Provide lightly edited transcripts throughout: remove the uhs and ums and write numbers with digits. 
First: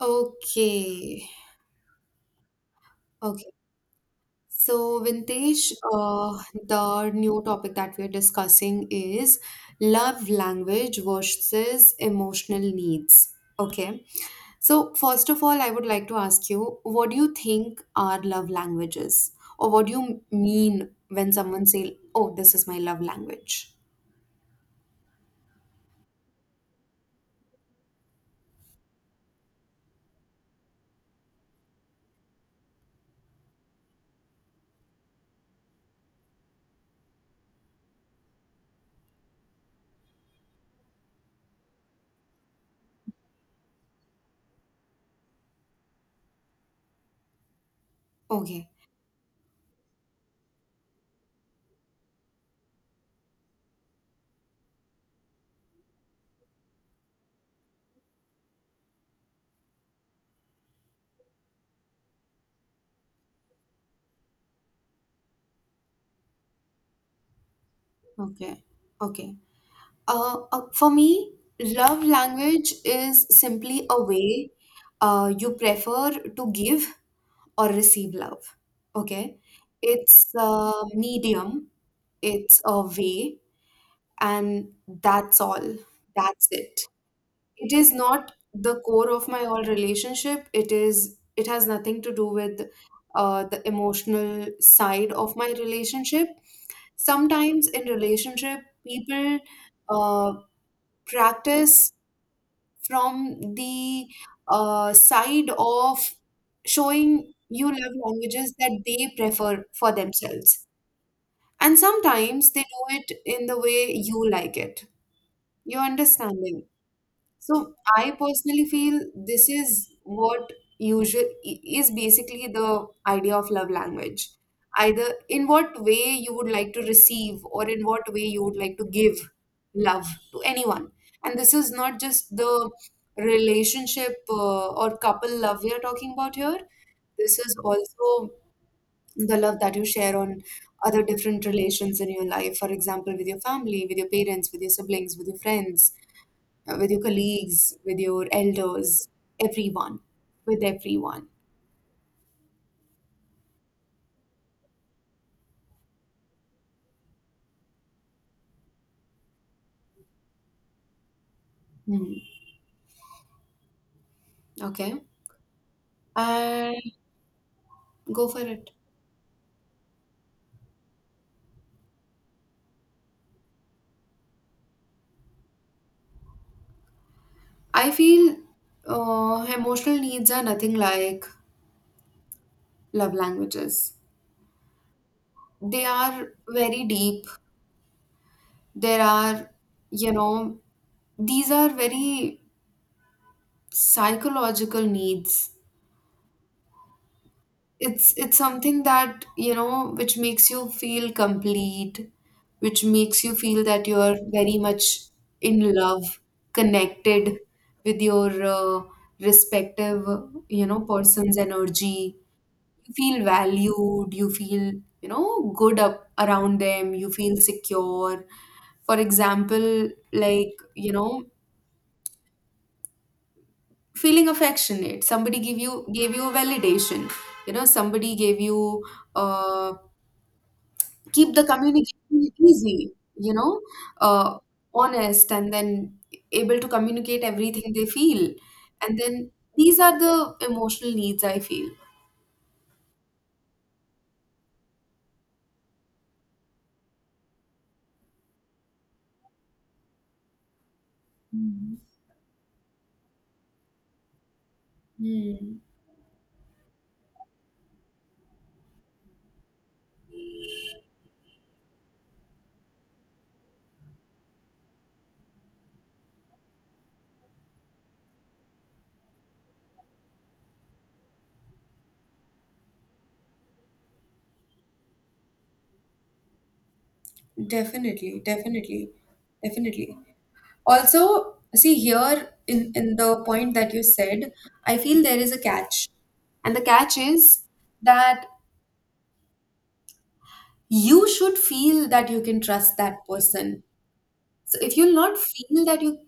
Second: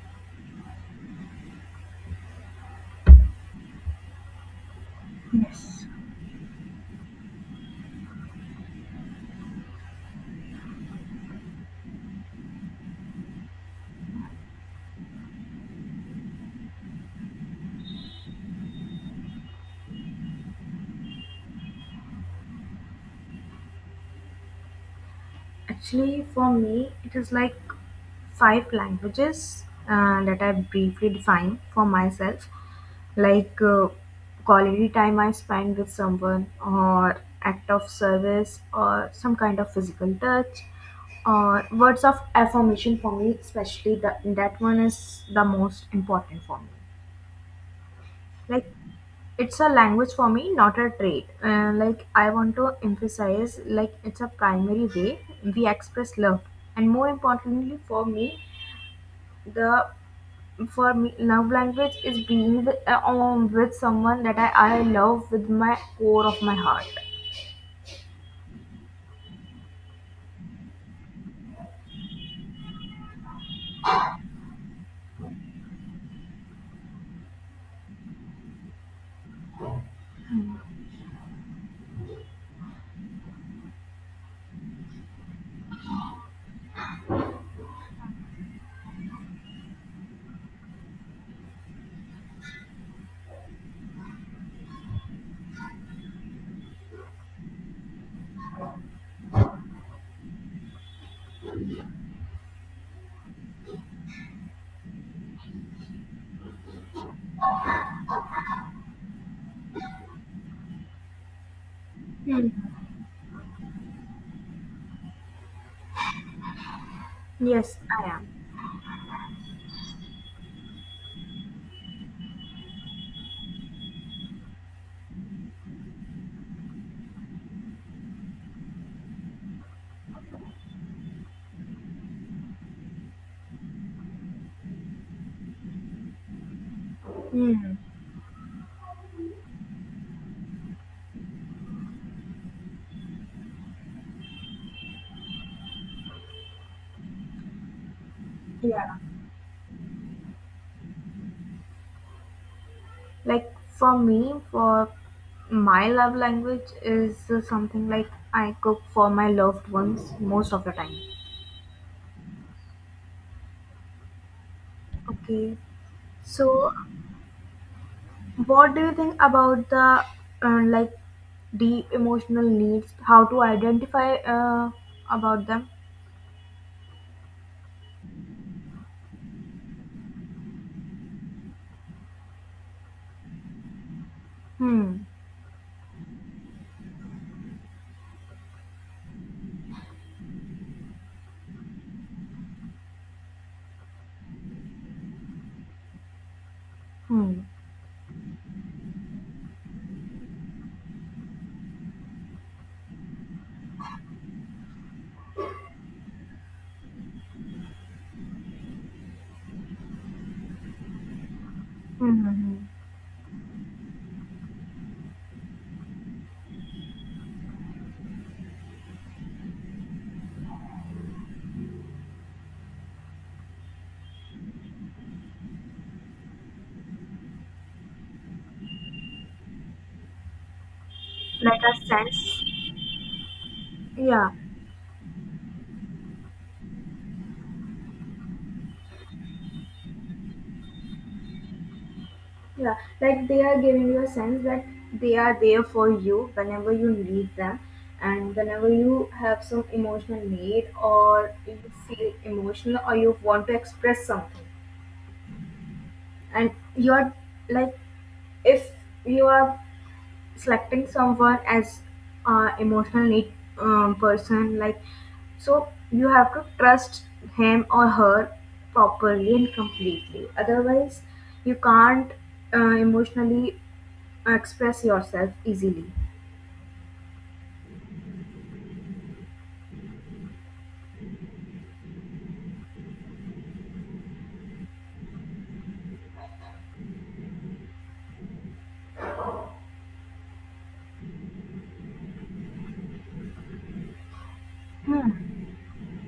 Okay. Okay. So, Vintesh, Yes. The new topic that we're discussing is love language versus emotional needs. Okay. So, first of all, I would like to ask you, what do you think are love languages? Or what do you mean when someone say, "Oh, this is my love language"? Actually, for me, it is like five languages that I briefly define for myself, like uh, quality time I spend with someone, or act of service, or some kind of physical touch, or words of affirmation for me, especially that one is the most important for me. Like Okay. it's a language for me, not a trait. Like, I want to emphasize, like, it's a primary way we express love, and more importantly for me, the for me love language is being with someone that I love with my core of my heart. Okay. Okay. For me, love language is simply a way you prefer to give or receive love. Okay? It's a medium, it's a way, and that's all. That's it. It is not the core of my whole relationship. It is. It has nothing to do with the emotional side of my relationship. Sometimes in relationship, people uh, practice from the side of showing you love languages that they prefer for themselves. And sometimes they do it in the way you like it. You're understanding. So Yes, I I am. personally feel this is what is basically the idea of love language. Either in what way you would like to receive or in what way you would like to give love to anyone. And this is not just the relationship or couple love we are talking about here. This is Hmm. also the love that you share on other different relations in your life, for example, with your family, with your parents, with your siblings, with your friends, with your colleagues, with your Yeah, elders, everyone, with everyone. like for me for my love language is something like I cook for my loved ones most of the time. Hmm. Okay. Okay, so And go for it. what do you think about the, like, deep emotional needs? How to identify about them? I feel emotional needs are nothing like love languages. Hmm. They are very deep. There are You know, these are very psychological needs. Hmm. It's something that which makes you feel complete, which makes you feel that you're very much in love, connected with your respective, person's energy. Hmm. Hmm, hmm. You feel valued, you feel, good up around them, you feel secure. For example, like, feeling affectionate, somebody give you gave you validation, somebody gave you uh, keep the Like a communication sense. easy, Yeah. uh, honest, and then able to communicate everything they feel. And then these are the emotional needs I feel. Yeah. Like, they are giving you a sense that they are there for you whenever you need them, and whenever you have some emotional need, or you Mm, feel emotional, or you want to express something. mm. And you're, like, if you are selecting someone as emotional need person, like, so you have to trust him or her properly and completely, otherwise you can't emotionally express yourself easily. Definitely, definitely, definitely. Also, see here, in the point that you said, I feel there is a catch. And the catch is that you should feel that you can trust that person. So if you'll not feel that you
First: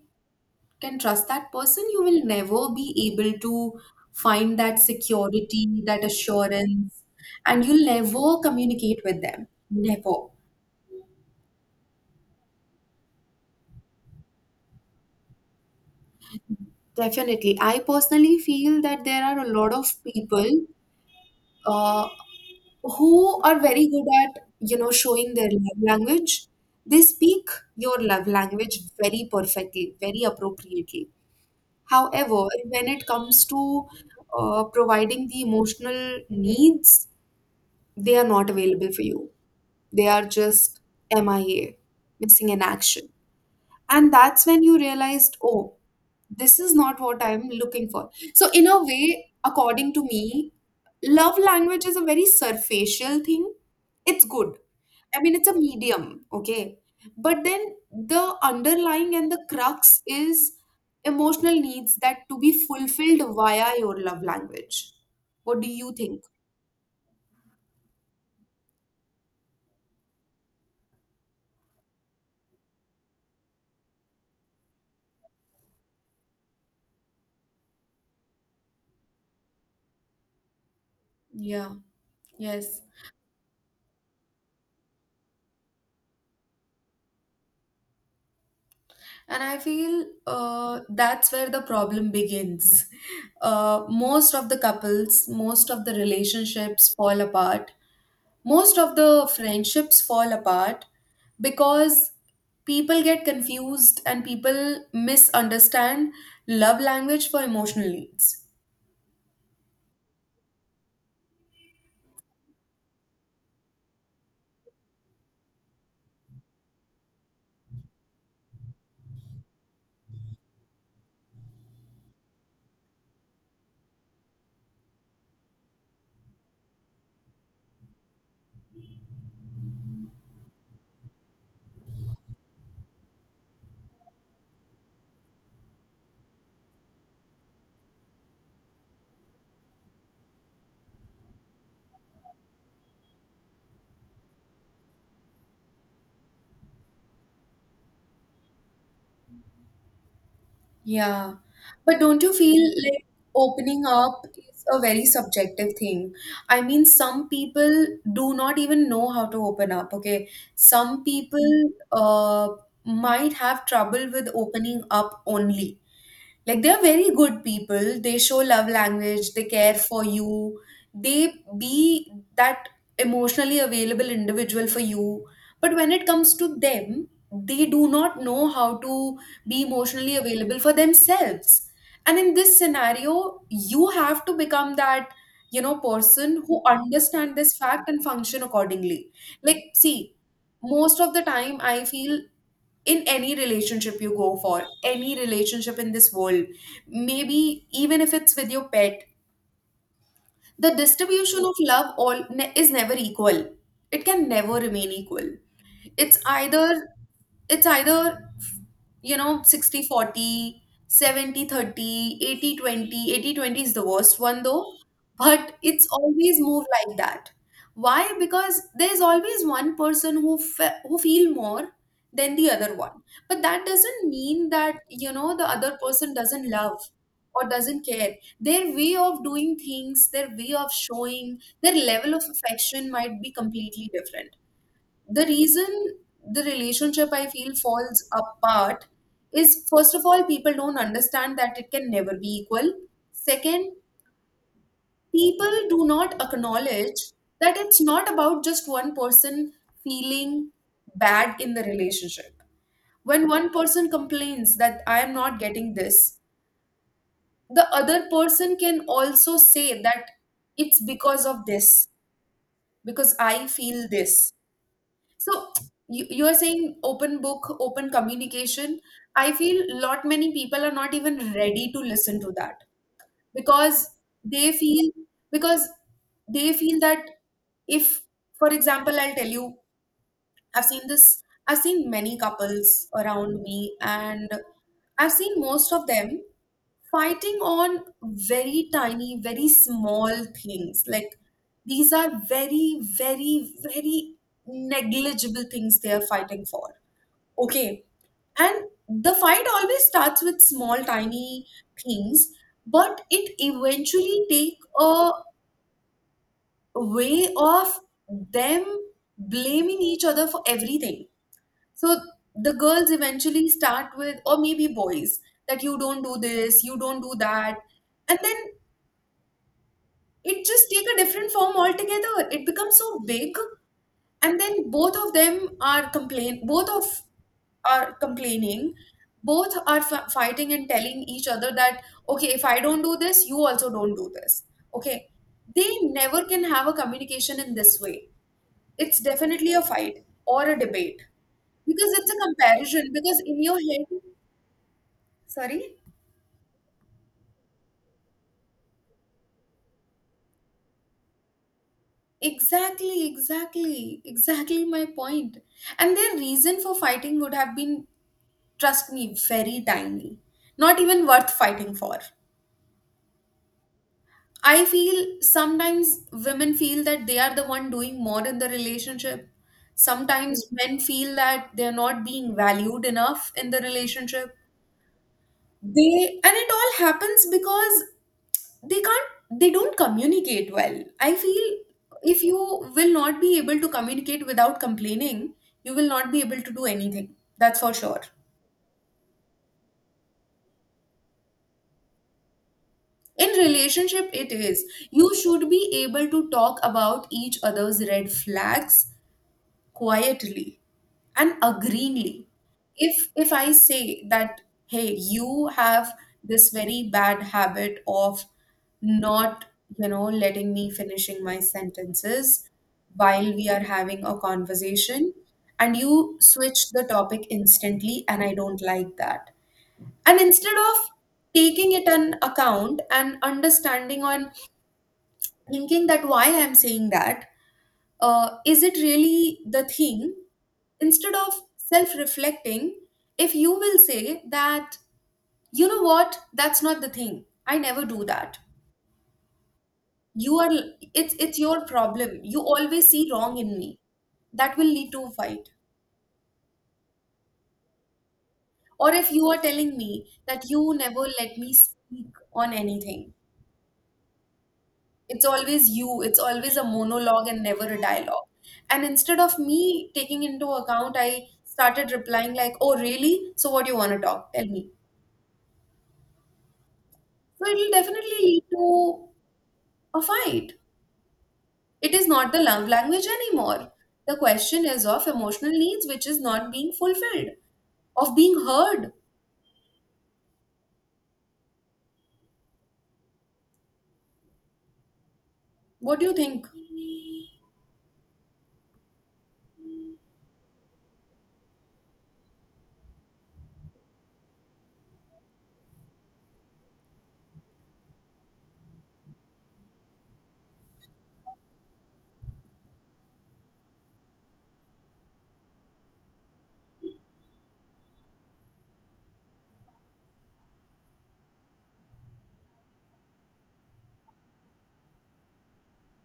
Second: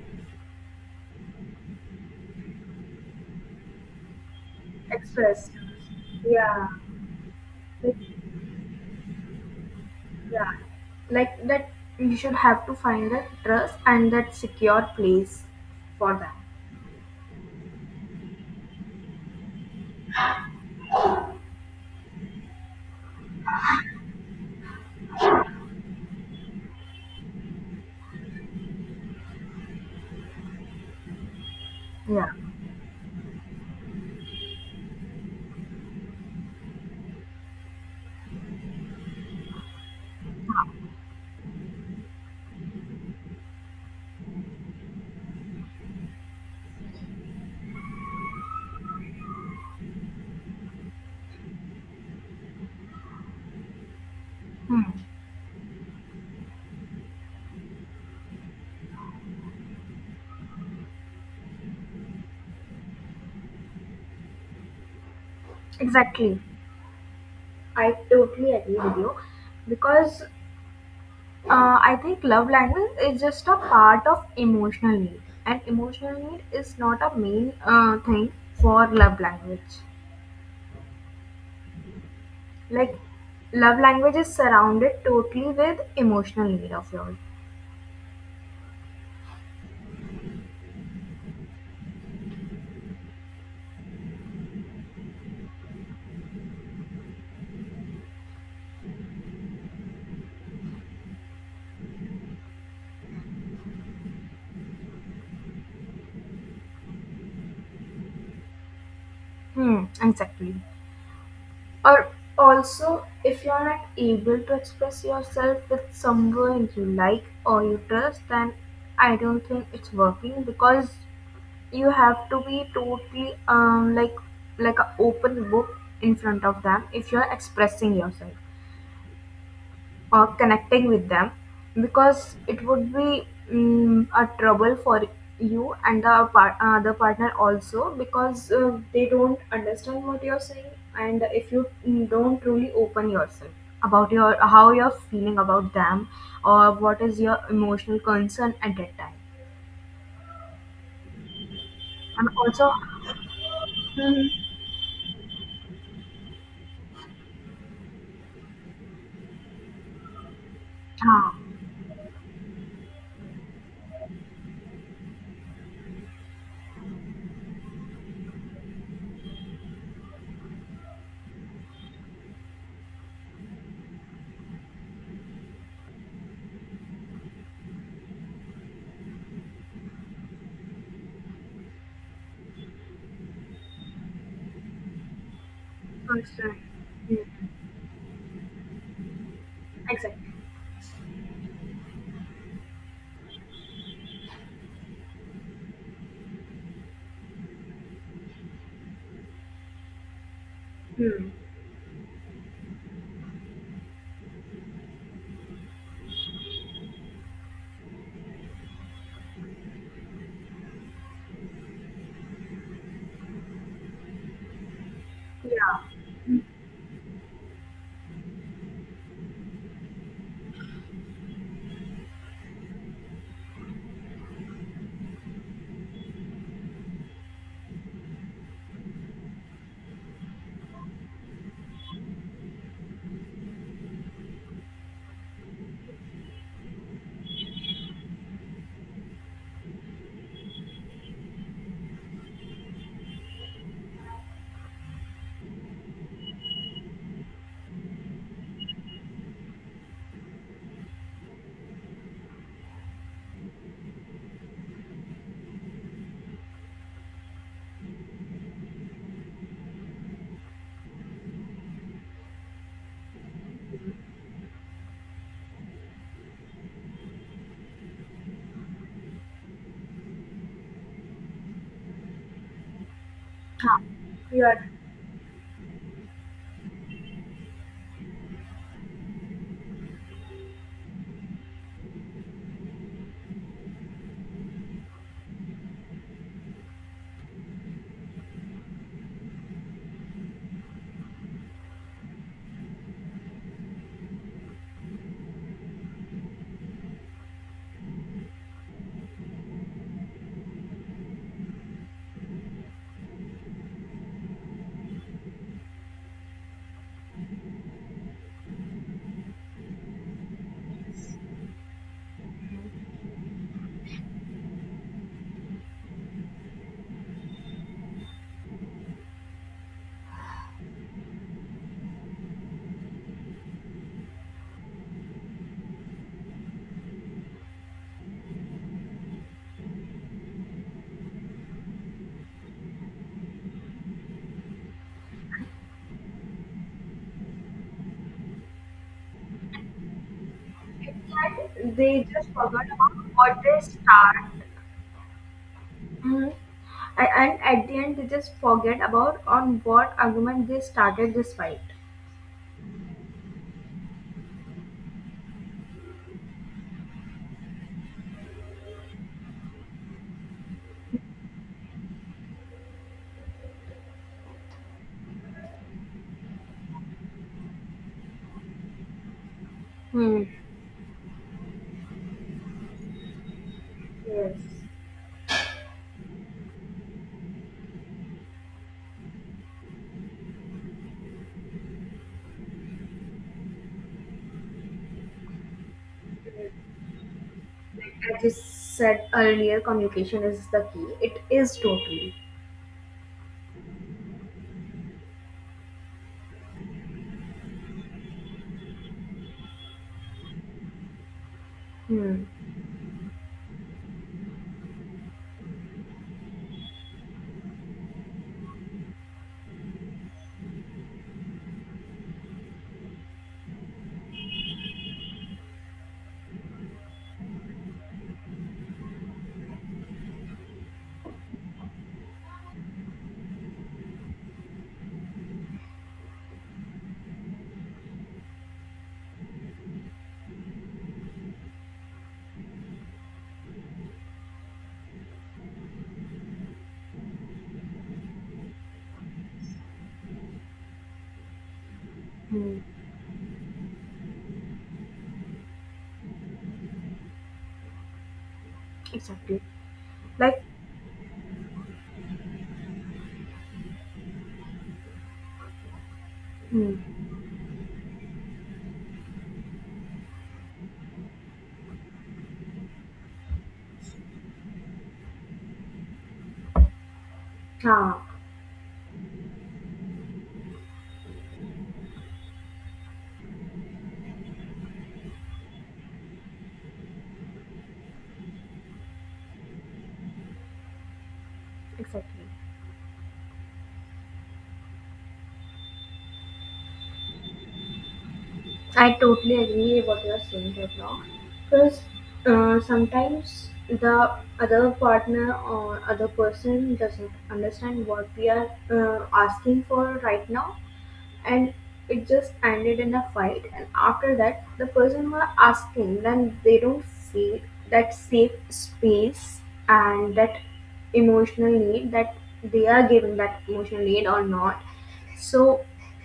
can trust that person, you will never be able to find that Express. security, that Yeah. assurance, and you'll Like, never communicate with them. Never. yeah, like that, you should have to find that trust and that secure place for them. Definitely. I personally feel that there are a lot of people uh, who are very good at, showing their love language. They speak your love language very perfectly, very appropriately. Yeah. However, when it comes to providing the emotional needs, they are not available for you. They are just MIA, missing in action. And that's when you realized, oh, this is not what I'm looking for. So, in a way, according to me, love language is a very superficial thing. It's good. Hmm. I mean, it's a medium, okay? But then the underlying and the crux is emotional needs that to be fulfilled via your love language. What do you think? Exactly. I totally agree with you because, I think love language is just a part of emotional need, and emotional need is not a main thing for love language. Yeah, yes. Like, love language is surrounded totally with emotional need of yours. And I feel, that's where the problem begins. Most of the couples, most of the relationships fall apart, most of the friendships fall apart, because people get confused and people misunderstand love language for emotional needs. Hmm, exactly. Or also, if you're not able to express yourself with someone you like or you trust, then I don't think it's working because you have to be totally, like, like an open book in front of them if you're expressing yourself or connecting with them, because it would be a trouble for you and the the partner also, because they don't understand what you're saying. And if you don't truly open yourself about your how you're feeling about them, or what is your emotional concern at that time, Yeah. But don't and you feel also. like opening up Hmm. is a very subjective thing? I mean, some people do not even know how to open up, okay? Some people uh, might have trouble with opening up only, like, they're very good people, they show love language, they care for you, they be that emotionally available individual for you, but when it comes to them, they do not know how to be emotionally available for themselves. And in this scenario, you have to become that, person Concern. who understand Hmm. this fact and function accordingly. Like, see, Exactly. most of the time I feel in any relationship you go for, any relationship in this world, maybe even if it's with your pet, the Hmm. distribution of love is never equal. It can never remain equal. It's either 60-40, 70-30, 80-20. 80-20 is the worst one though, but Yeah, it's always move like that. Why? Because there's always one person who feel more than the other one. But that doesn't mean that, the other person doesn't love or doesn't care. Their way of doing things, their way of showing their level of affection might be completely different. The reason the relationship, I feel, falls apart is, first of all, people don't understand that it can never be equal. Second, people do not acknowledge that it's not about just one person feeling bad in the relationship. When one person complains that I am not getting this, the other person can also say that it's because of this, because I feel this. So you're saying open book, open communication. I feel lot many people are not even ready to listen to that, because you they are. feel because they feel that if, for example, I'll tell you, I've seen this, I've seen many couples around me, and I've seen most of them fighting on very tiny, very small things. Like, these are very, very, very negligible things they are fighting for. Okay. And the fight always starts with small, tiny things, but it eventually take a way of them blaming each other for everything. So the girls eventually start with, or maybe boys, that you don't do this, you don't do that. And then it just take a different form altogether. It becomes so big. And then both of them are complain, both of are complaining. Both are fighting and telling each other that, okay, if I don't do this, you also don't do this. Okay. They never can have a communication in this way. It's definitely a fight or a debate, It's like because they it's a just forgot comparison, about because in what your they head. start. Sorry? Hmm. And at the end, they just forget about on what argument they started this fight. Exactly, exactly, exactly my point. And their reason for fighting would have been, trust me, very tiny. Not even worth fighting for. I feel sometimes women feel that they are the one doing more in the relationship. Hmm. Sometimes men feel that they're not being valued enough in the relationship. Yes. They, and it all happens because they can't they don't communicate well, I feel. If you will not be able to communicate without complaining, you will not be able to do anything, that's for sure. As you said earlier, communication is the key. It is totally. In relationship, it is, you should be able to talk about each other's red flags quietly and Hmm. agreeingly. If I say that, hey, you have this very bad habit of not, letting me finishing my sentences while we are having a conversation, and you switch the topic instantly and I don't like that, and instead of taking it an account and understanding on, thinking that why I'm saying that, is it really the thing? Instead of self reflecting, if you will say that, you know what, that's not the thing, I never do that. You are, it's your problem. You Hmm. always see wrong in me. That will lead to a fight. Or if you are Exactly. telling me Like. that you never let me speak on anything, it's always you, it's always a Hmm. monologue and never a dialogue, and instead of me taking into account, I started replying like, oh really, so what do you want to talk, tell me, so it will Yeah. definitely lead to a fight. It is not the love language anymore, the question is of emotional needs which is not being fulfilled, of being heard. Exactly. What do you think? I totally agree what you are saying right now, because sometimes the other partner or other person doesn't understand what we are asking for right now, and it just ended in a fight, and after that the person who are asking, then they don't feel that safe space, and that emotional need, that they are giving that emotional need or not. So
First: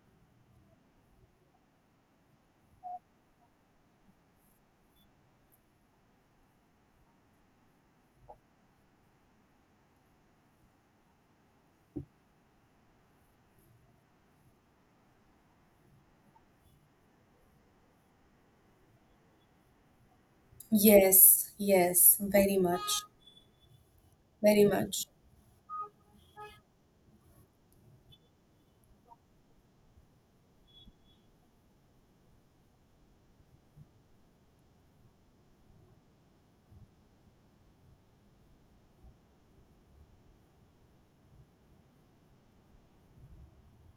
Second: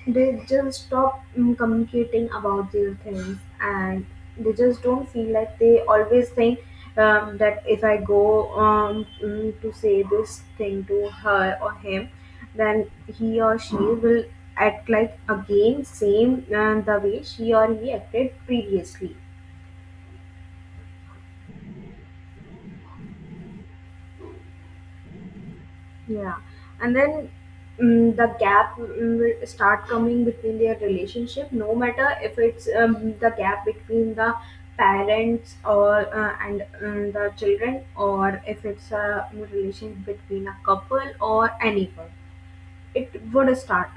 they just stop communicating about their things, and they just don't feel, like, they always think that if I go, to say this thing to her or him, then he or she will act like again same, the way she or he acted previously. Yes, yes, very much, very much. Yeah. And then, the gap will start coming between their relationship, no matter if it's, the gap between the parents, or and the children, or if it's a relation between a couple or anyone, it would start.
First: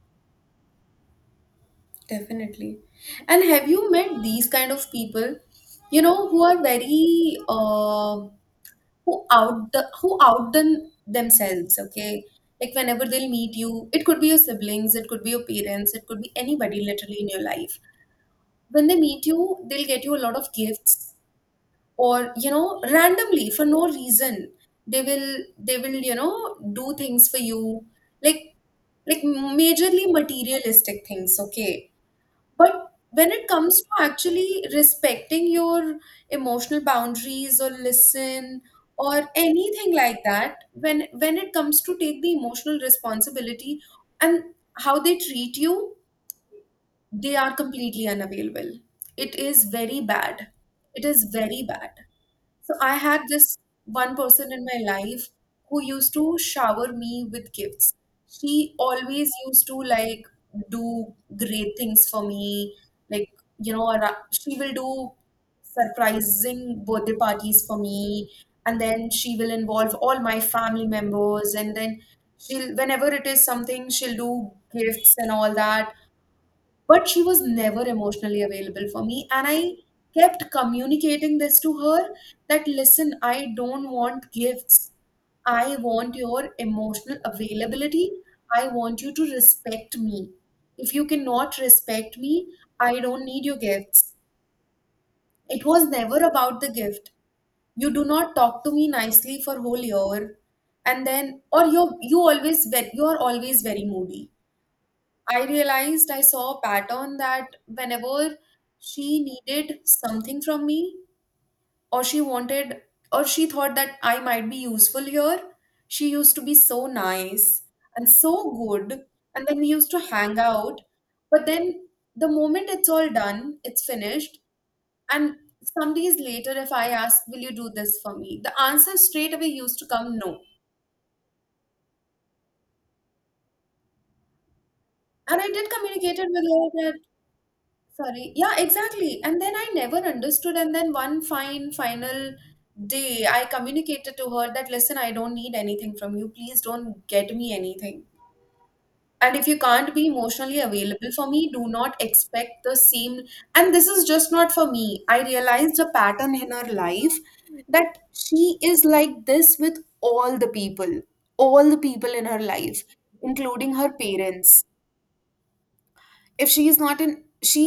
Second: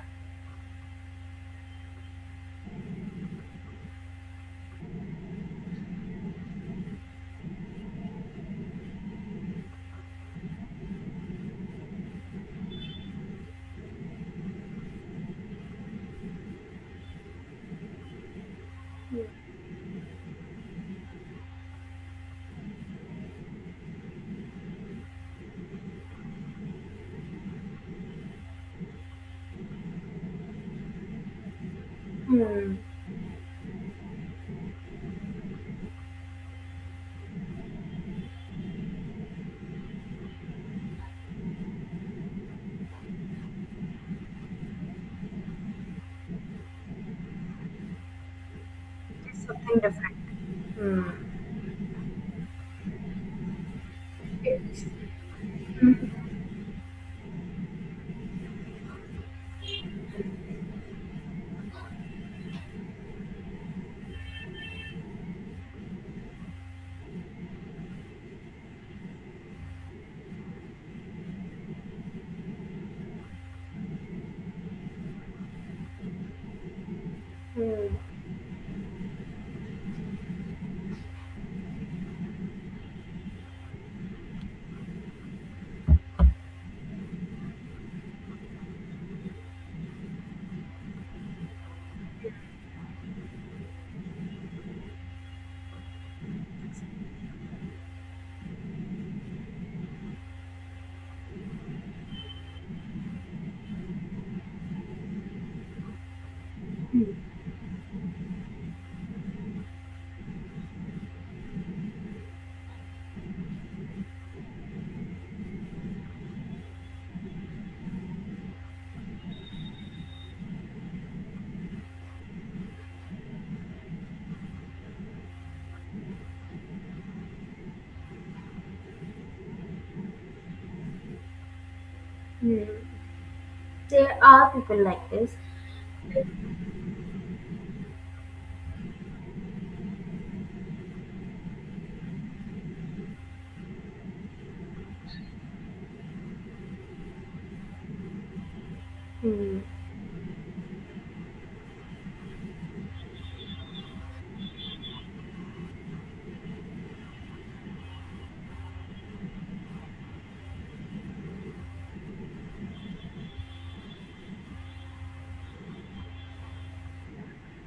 Definitely. And have you met these kind of people, who are very, who outdone themselves, okay? Like, whenever they'll meet you, it could be your siblings, it could be your parents, it could be anybody literally in your life. When they meet Hmm. you, they'll get you a lot of gifts or, randomly for no reason. They will do things for you. Like, majorly materialistic things, okay? Hmm. But when it comes to actually respecting your emotional boundaries, or listen, or anything like that, when, it comes to take the emotional responsibility and how they treat you, they are completely unavailable. It It's is something very different. bad. It Hmm. is very bad. So I had this one person in my It's. life who used to shower me with gifts. She always used to like do great things for me. Like, she will do surprising birthday parties for me. And then she will involve all my family members. And then she'll, whenever it is something, she'll do gifts and all that, but she was never Hmm. emotionally available for me, and I kept communicating this to her that, listen, I don't want gifts. I want your emotional availability. I want you to respect me. If you cannot respect me, I don't need your gifts. It was never about the gift. You do not talk to me nicely for whole year, and then or you are always very moody. I realized I saw a pattern that whenever she needed something from me, or she wanted, or she thought that I might be useful here, she used to be so nice and so good. And then we used to hang out. But then the moment it's all done, it's finished. And some days later, if I asked, Will you do this for me? The answer straight away used to come no. Hmm. There are people like this. And I did communicate it with her. Sorry. Yeah, exactly. And then I never understood. And then one fine final day, I communicated to her that, listen, I don't need anything from you. Please don't get me anything. And if you Hmm. can't be emotionally available for me, do not expect the same. And this is just not for me. I realized a pattern in her life that she is like this with all the people in her life, including her parents. If she is not in She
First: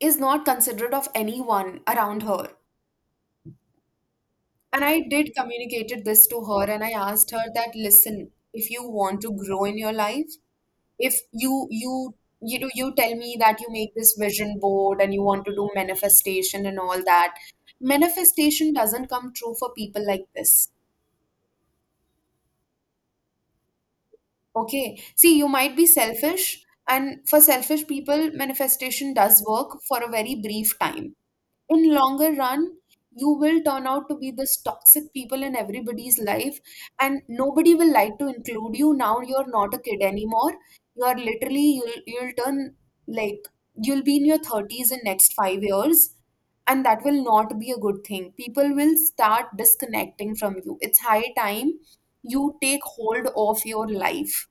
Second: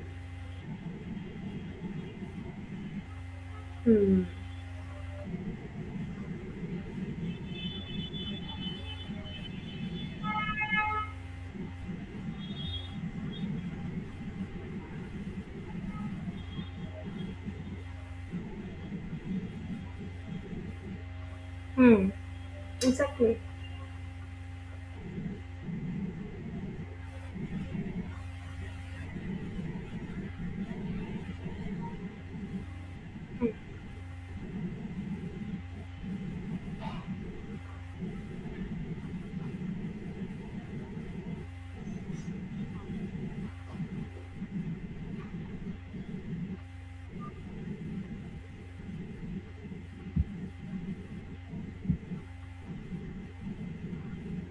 is not considerate of anyone around her. Hmm. And I did communicated this to her, and I asked her that, listen, if you want to grow in your life, if you tell me that you make this vision board and you want to do manifestation and all that, manifestation doesn't come true for people like this. Hmm. Exactly. Okay, see, you might be selfish, and for selfish people manifestation does work for a very brief time. In longer run, you Hmm. will turn out to be this toxic people in everybody's life, and nobody will like to include you. Now you're not a kid anymore. You are literally, you'll turn, like, you'll be in your 30s in next 5 years, and that will not be a good thing. People will start disconnecting from you. It's high time you take hold of your life.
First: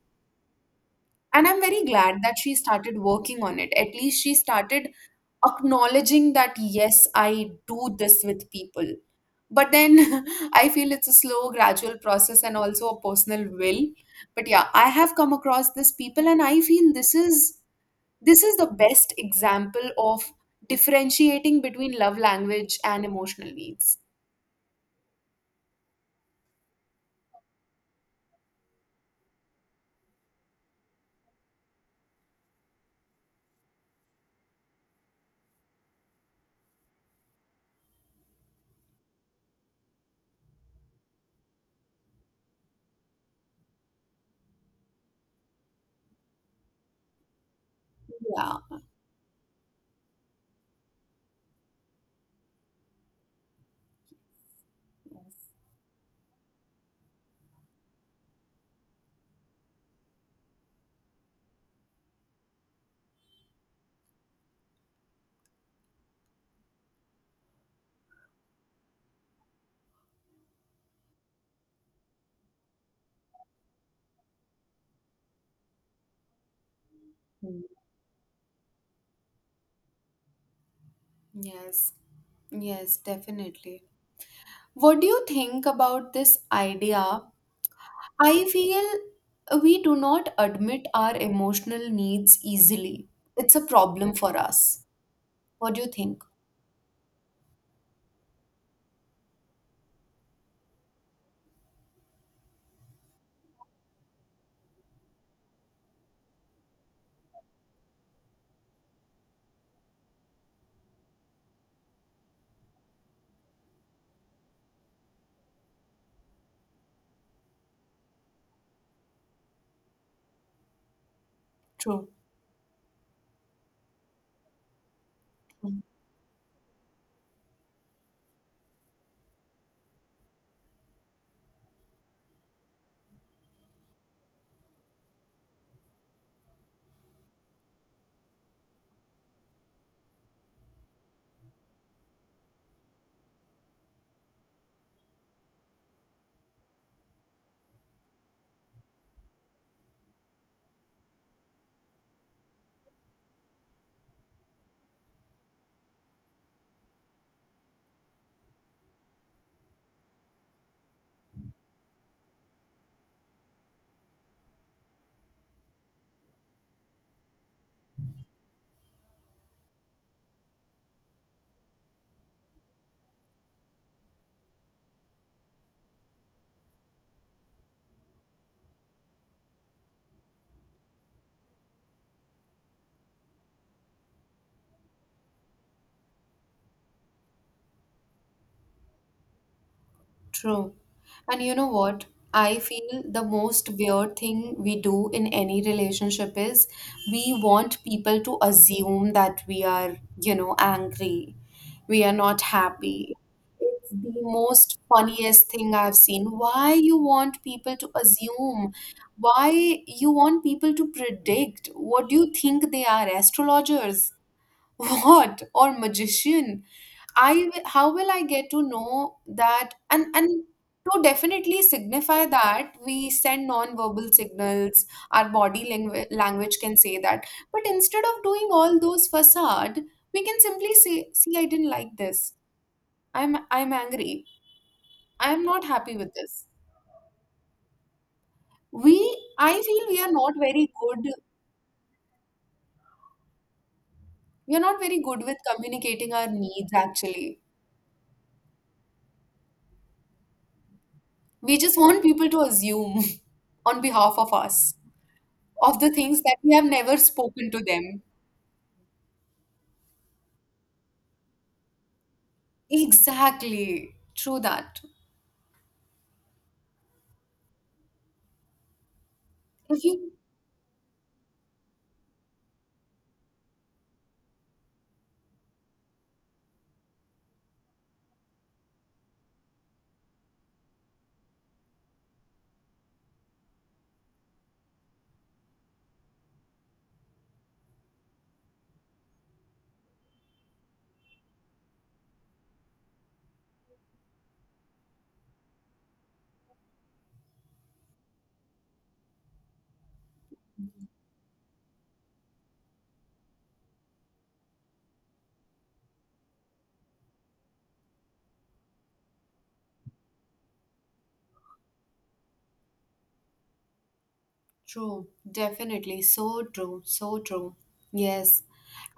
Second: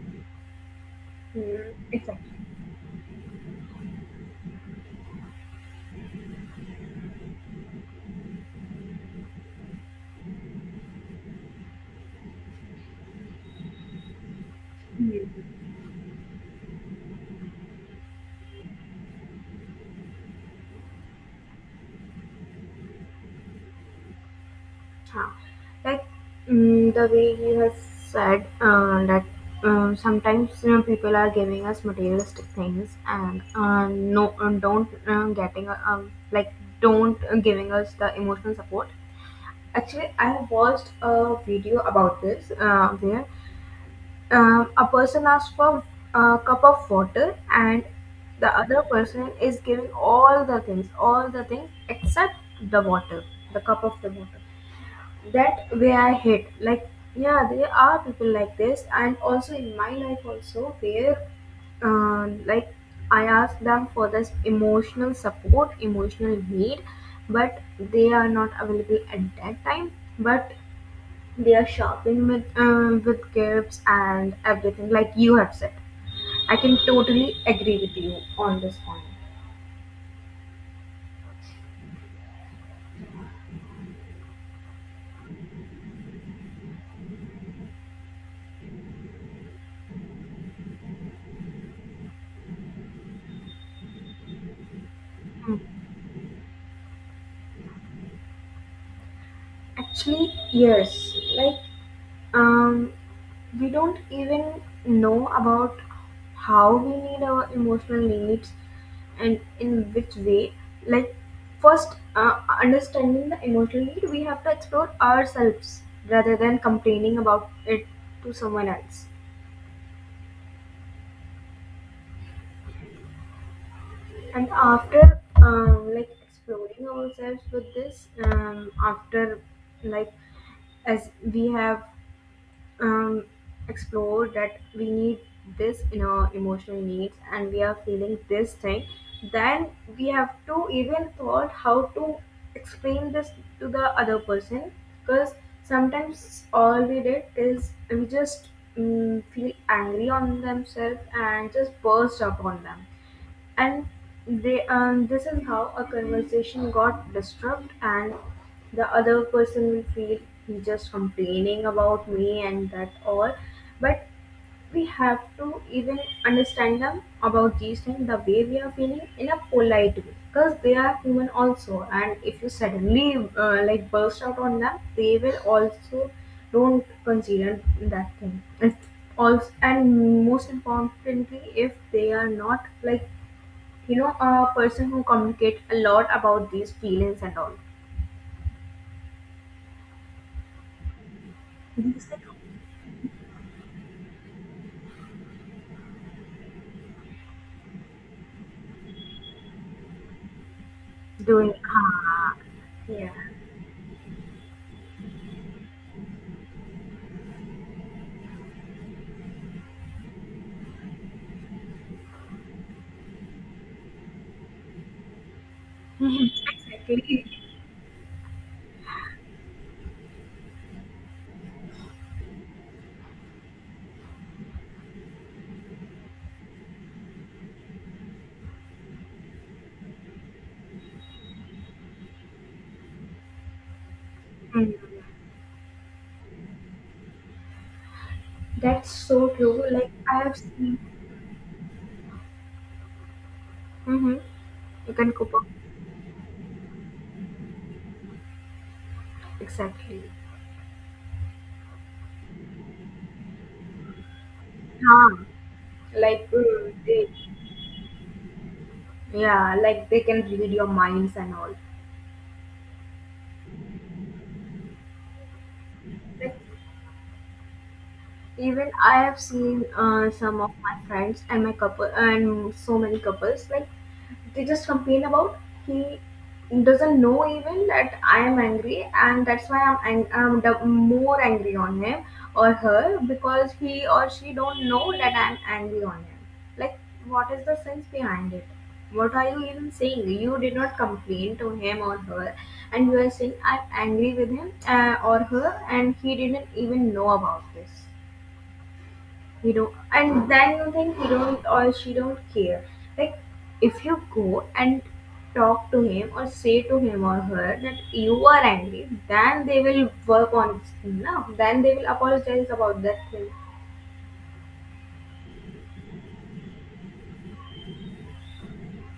And I'm very Hmm. glad that she started working on it. At least she started acknowledging that, yes, I do this with people. But then I feel it's a slow, gradual process and also a personal will. But yeah, I have come Hmm. across this people and I feel this is the best example of differentiating between love language and emotional needs. Huh. Like, the way you have said, that sometimes, you know, people are giving us materialistic things, and no don't getting like don't giving us the emotional support. Actually, I have watched a video about this, where, a person asks for a cup of water, and the Yeah. other person is giving all the things except the water, the cup of the water. That way I hate. Like, yeah, there are people like this, and also in my life also, where, uh, like, I ask them for this emotional support, emotional need, but they are not available at that time. But shopping with, with gifts and everything, like you have said, I can totally Mm. agree with you on this point. Yes, yes, definitely. What do you think about this idea? I feel we do not admit our emotional needs easily. It's a problem for us. Hmm. What do you think? Actually, yes. Like, we don't even know about how we need our emotional needs, and in which way. Like, first understanding the emotional need, we have to explore ourselves rather than complaining about it to someone else. True. And after, like, exploring ourselves with this, after like as we have um, explored that we need this in our emotional needs and we are feeling this thing, then we have to even thought how to explain this to the other person, because sometimes all we did is we just feel angry on themselves and just burst upon them. And they, this is how a conversation got disturbed, and the other person will feel he's just complaining about me, and that all. But we have to even understand them about these things, the way we are feeling, in a polite way, because they are human also, and if you suddenly like, burst out on them, they will also don't consider that thing. And also, and most importantly, if they are not, like, you know, a person who communicate a lot about these feelings and all. True. And you know what? I feel the most weird thing we do in any relationship is we want people to assume that we are, angry, Doing. we are Ah. not Yeah. happy. It's the most funniest thing I've seen. Why you want people to assume? Why you want people to predict? What do you think they are? Astrologers? What? Or Mhm, magician? exactly. How will I get to know that? And to definitely signify that we send non-verbal signals, our body language can say that. But instead of doing all those facade, we can simply say, see, I didn't like this. I'm angry. Mhm. I'm not happy with this. That's We so I true. feel Like, we are I not have very seen. good. Mm-hmm. We are not You very can good cope with up, communicating our needs actually. exactly. We just want people to assume on behalf of us Ah, of the things like, that we have never they. spoken to them. Yeah, like they can read your minds and all. Exactly. True that. Like, even I have seen If you some of my friends and my couple and so many couples, like, they just complain about, he doesn't know even that I am angry, and that's why I'm I'm the more angry on him or her, because he or she don't know that I'm angry on him. Like, what is the sense behind it? What are you even saying? You did not complain to him or her, and you are saying I'm angry with him or her, and he didn't even know about this, you know. And then you think he don't or she don't care. Like, if you go and talk to him or say to him or her that you are angry, then they will work on this thing now, then they will apologize about that thing. True, definitely. So true. So true. Yes.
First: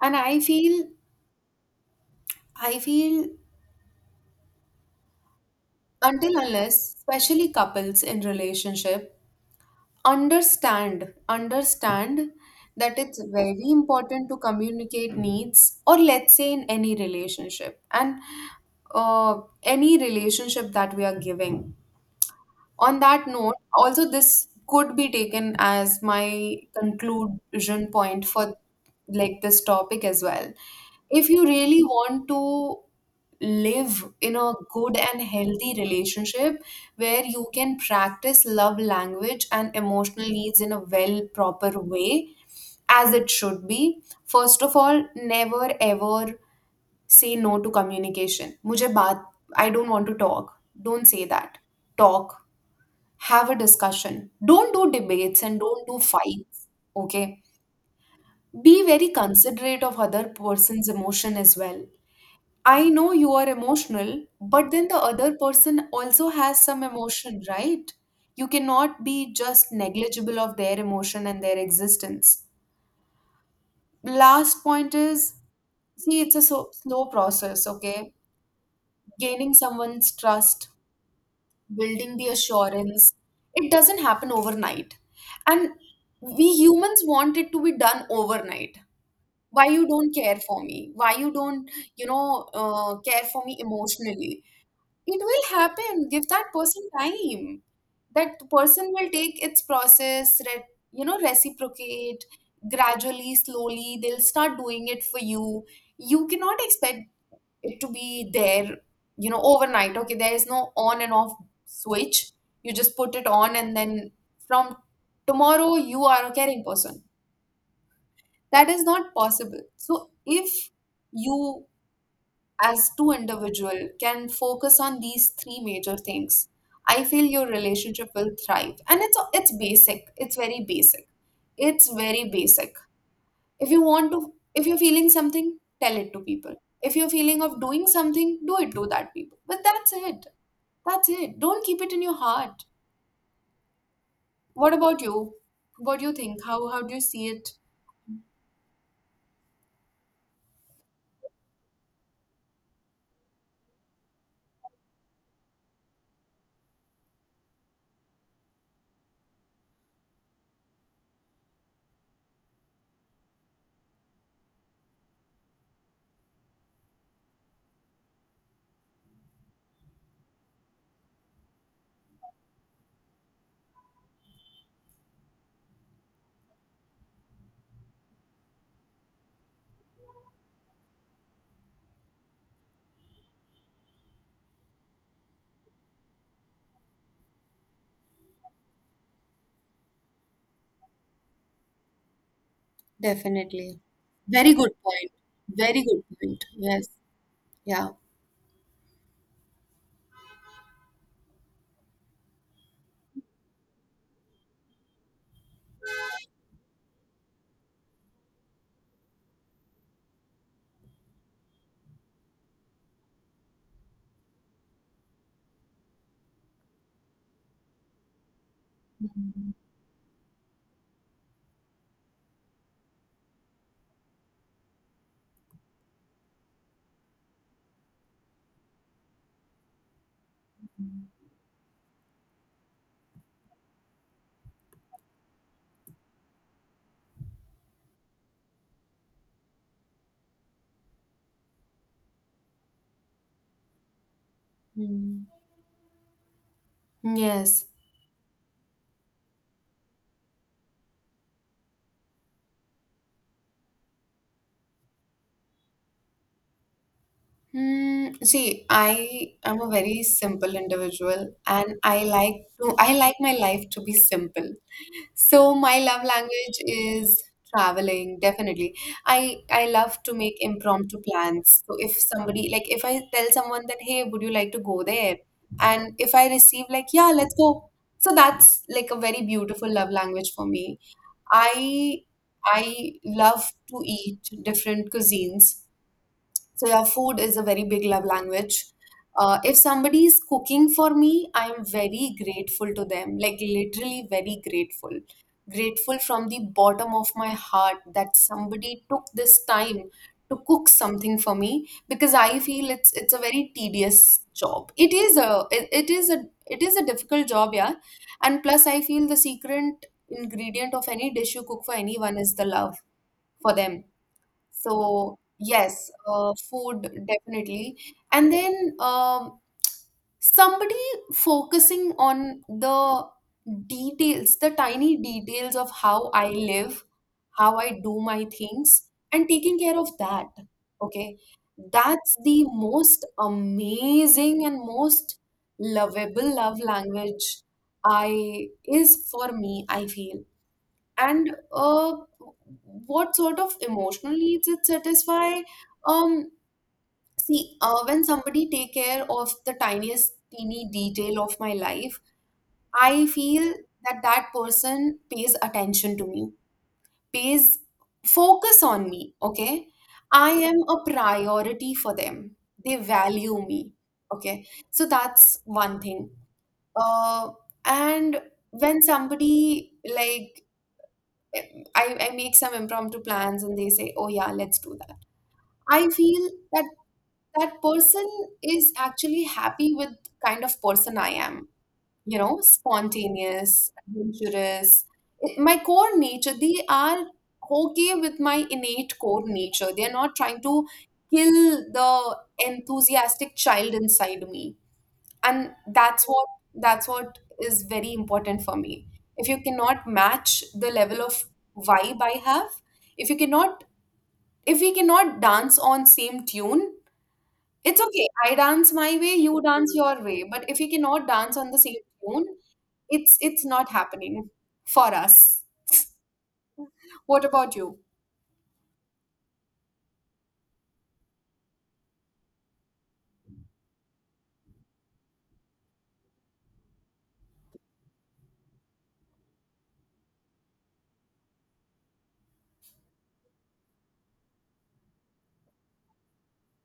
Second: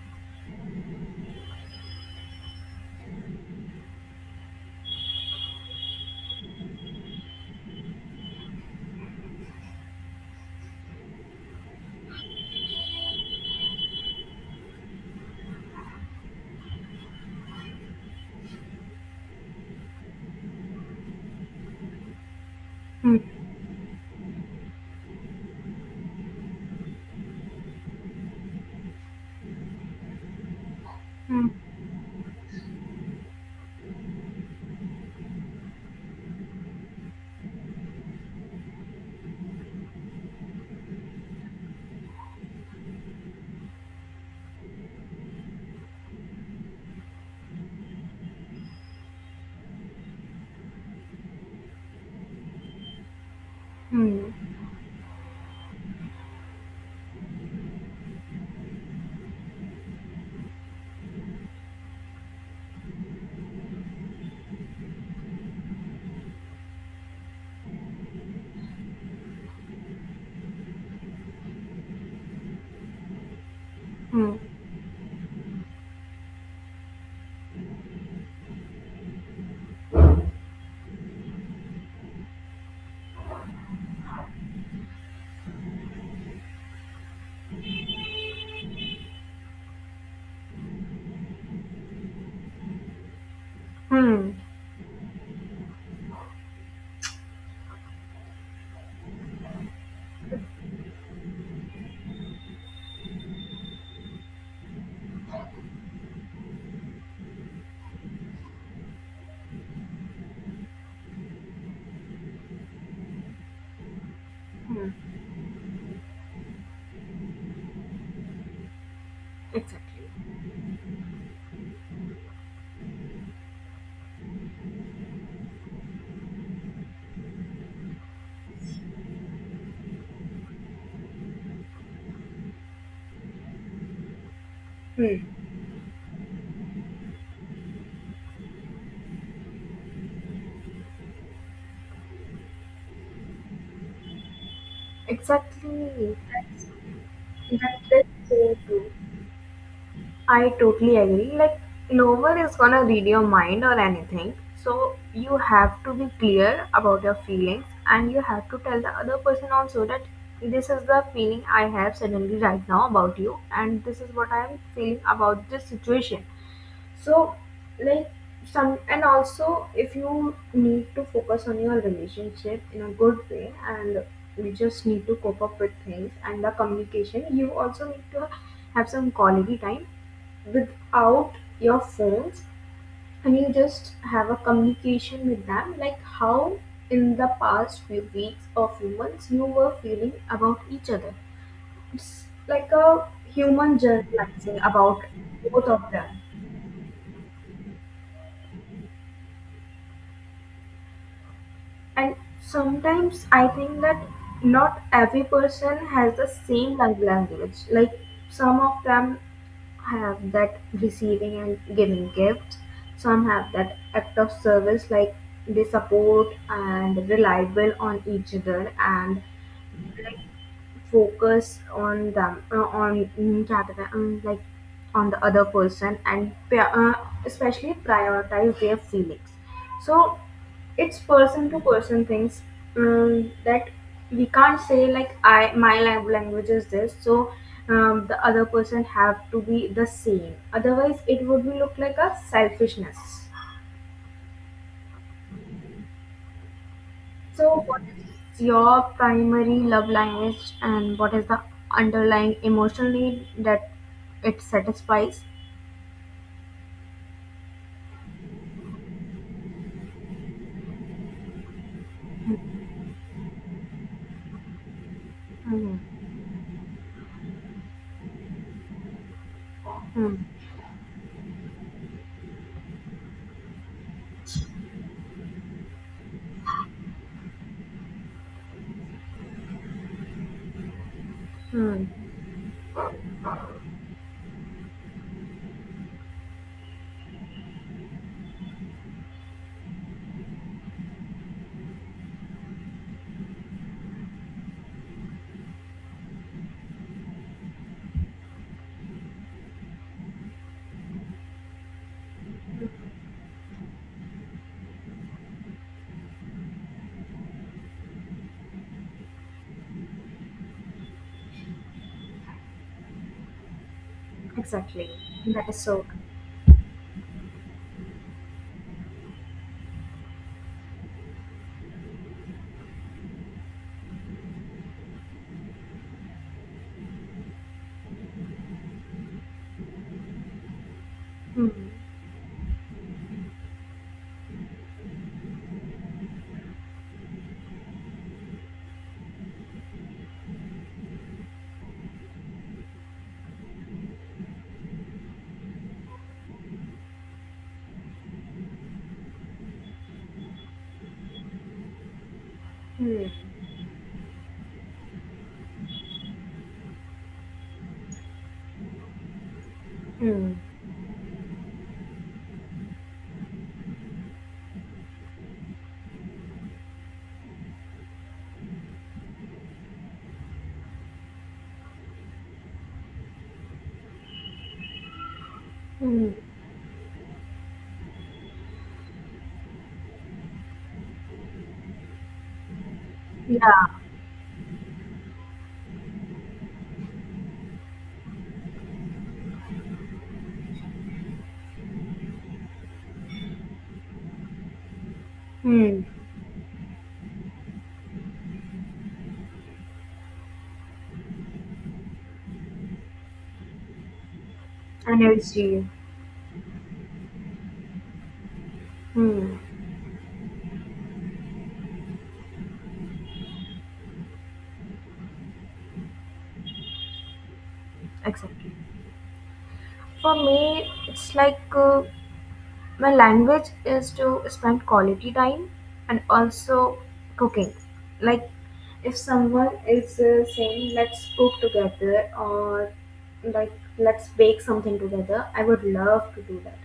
And I feel until unless, especially couples in relationship, understand that it's very important to communicate needs or let's say in any relationship and uh, any relationship that we are giving on that Hmm. note, also this could be taken as my conclusion point for like this topic as well. If you Hmm. really want to live in a good and healthy relationship where you can practice love language and emotional needs in a well proper way as it should be, first of all, never ever say no to communication. मुझे बात, I don't want to talk. Don't say that. Talk, have a discussion. Hmm. Don't do debates and don't do fights. Okay. Be very considerate of other person's emotion as well. I know you are emotional, but then the other person also has some emotion, right? You cannot be just negligible of their emotion and their existence. Last point is, see, it's a slow process, okay? Gaining someone's trust, building the assurance. It doesn't happen overnight. And we humans want it to be done overnight. Why you don't care for me? Why you don't, care for me Hmm. Hmm. emotionally? It will happen. Give that person time. That person will take its process, reciprocate gradually, slowly. They'll start doing it for you. You cannot expect it to be there, overnight. Okay, there is no on and off switch. You just put it on, and then from Hmm, tomorrow, you are a caring person. That is not possible. So, if you as two individual can focus on these three major things, I feel your relationship will thrive. And it's basic. It's very basic. It's very basic. If you're feeling hmm. something, tell it to people. If you're feeling of doing something, do it to that people. But that's it. That's it. Don't keep it in your heart. What about you? What do you Exactly. think? How do you see it? That's, that is so true. I totally agree. Like, no one is gonna read your mind or anything. So, you have to be clear about your feelings, and you have to tell the other person also that this is the feeling I have suddenly right now about you, and this is what I'm feeling about this situation. So, like, some, and also, if you need to focus on your relationship in a good way, and you just need to cope up with things and the communication, you also need to have some quality time without your phones, and you just have a communication with them, like how in the past few weeks or few months you were feeling about each other. It's like a human Definitely. Very journalizing good about point. both Very of good them. point. Yes. Yeah. And sometimes I think that not every person has the same love language. Like, some of them have that receiving and giving gifts, some have that act of service, like they support and reliable on each other, and, like, focus on them, on, क्या कहते हैं, like, on the other person and especially prioritize their feelings. So, it's person to person things, that we can't say, like, I, my language is this, so, the other person have to be the same, otherwise it would be look like a selfishness. Hmm. So, Yes. what is your primary love language, and what is the underlying emotional need that it satisfies? Hmm. See, I am a very simple individual and I like my life to be simple. So my Hmm. love language is traveling, definitely. I love to Hmm. make impromptu plans. So if somebody, like, if I tell someone that, hey, would you like to go there? And if I receive like, yeah, let's go. So that's like a very beautiful love language for me. Hmm. I I love to eat different cuisines. So yeah, food is a very big love language. If somebody is cooking for me, I am very grateful to them, like literally very grateful. Grateful from the bottom of my heart that somebody took this time to cook something for me because I feel it's a very tedious job. It is a difficult job, yeah. And plus I feel the secret ingredient of any dish you cook for anyone is the love for them. Exactly. So That is so. yes, food, definitely. And then somebody focusing on the details, the tiny details of how I live, how I do my things, and taking care of that. Okay. Hmm. That's the most amazing and most lovable love language I is for me, I feel. And what sort of emotional needs it satisfy? um See, when somebody take care of the tiniest teeny detail of my life, Hmm. I feel that that person pays attention to me, pays focus on me. Okay, I Hmm. am a priority for them. They value me. Okay, so that's one thing. Uh, and when somebody, like, I make some impromptu plans and they say, oh yeah, let's do that. I Hmm. feel that that person is actually happy with kind of person I am, Yeah. spontaneous, adventurous. My core nature, they are okay with my innate core nature. They're not trying to kill the enthusiastic child inside me, and Hmm. that's what is very important for me. If you cannot match the level of vibe I have, if you cannot if we cannot dance Energy. on same tune, it's okay, I dance my way, Hmm. you dance your way. But if we cannot dance on the same tune, it's not happening for us. What about you? Exactly. For me, it's like, my language is to spend quality time and also cooking. Like, if someone is saying let's cook together, or, like, let's bake something together, I would love to do that.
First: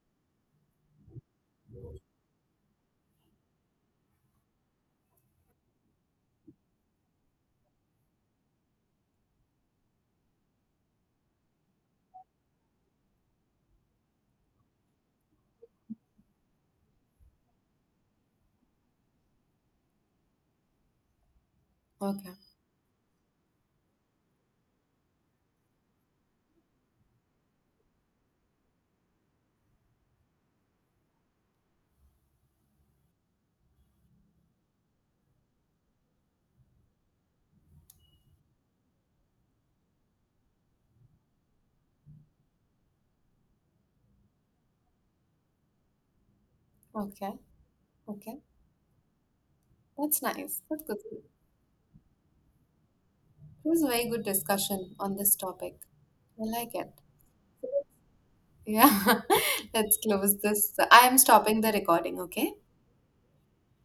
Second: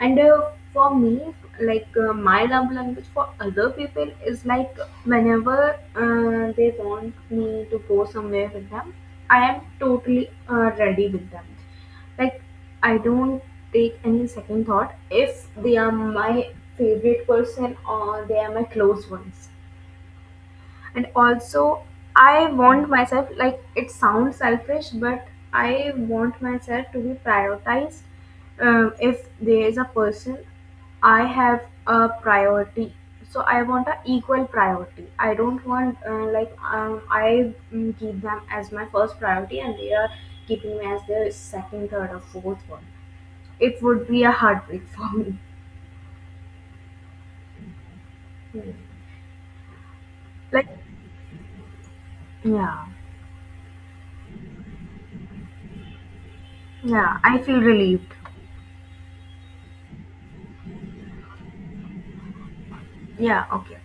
And for me, like, my love language for other people is like, whenever they want me to go somewhere with them, I am totally ready with them. Like, I don't take any second thought if they are my favorite person or they are my close ones. And also, Okay, I want myself, like it sounds selfish, but I want myself to be prioritized. If there is a person I have a priority, so I want an equal priority. I don't want, I, keep them as my first priority, and they are keeping me as their second, third, or fourth one. It would be a heartbreak for me. okay, okay. Hmm. That's nice. Like, That's good. It yeah, was a very good discussion on this topic. I like it. yeah, I feel relieved. Yeah, let's close this. I am stopping the recording, okay? Yeah, okay.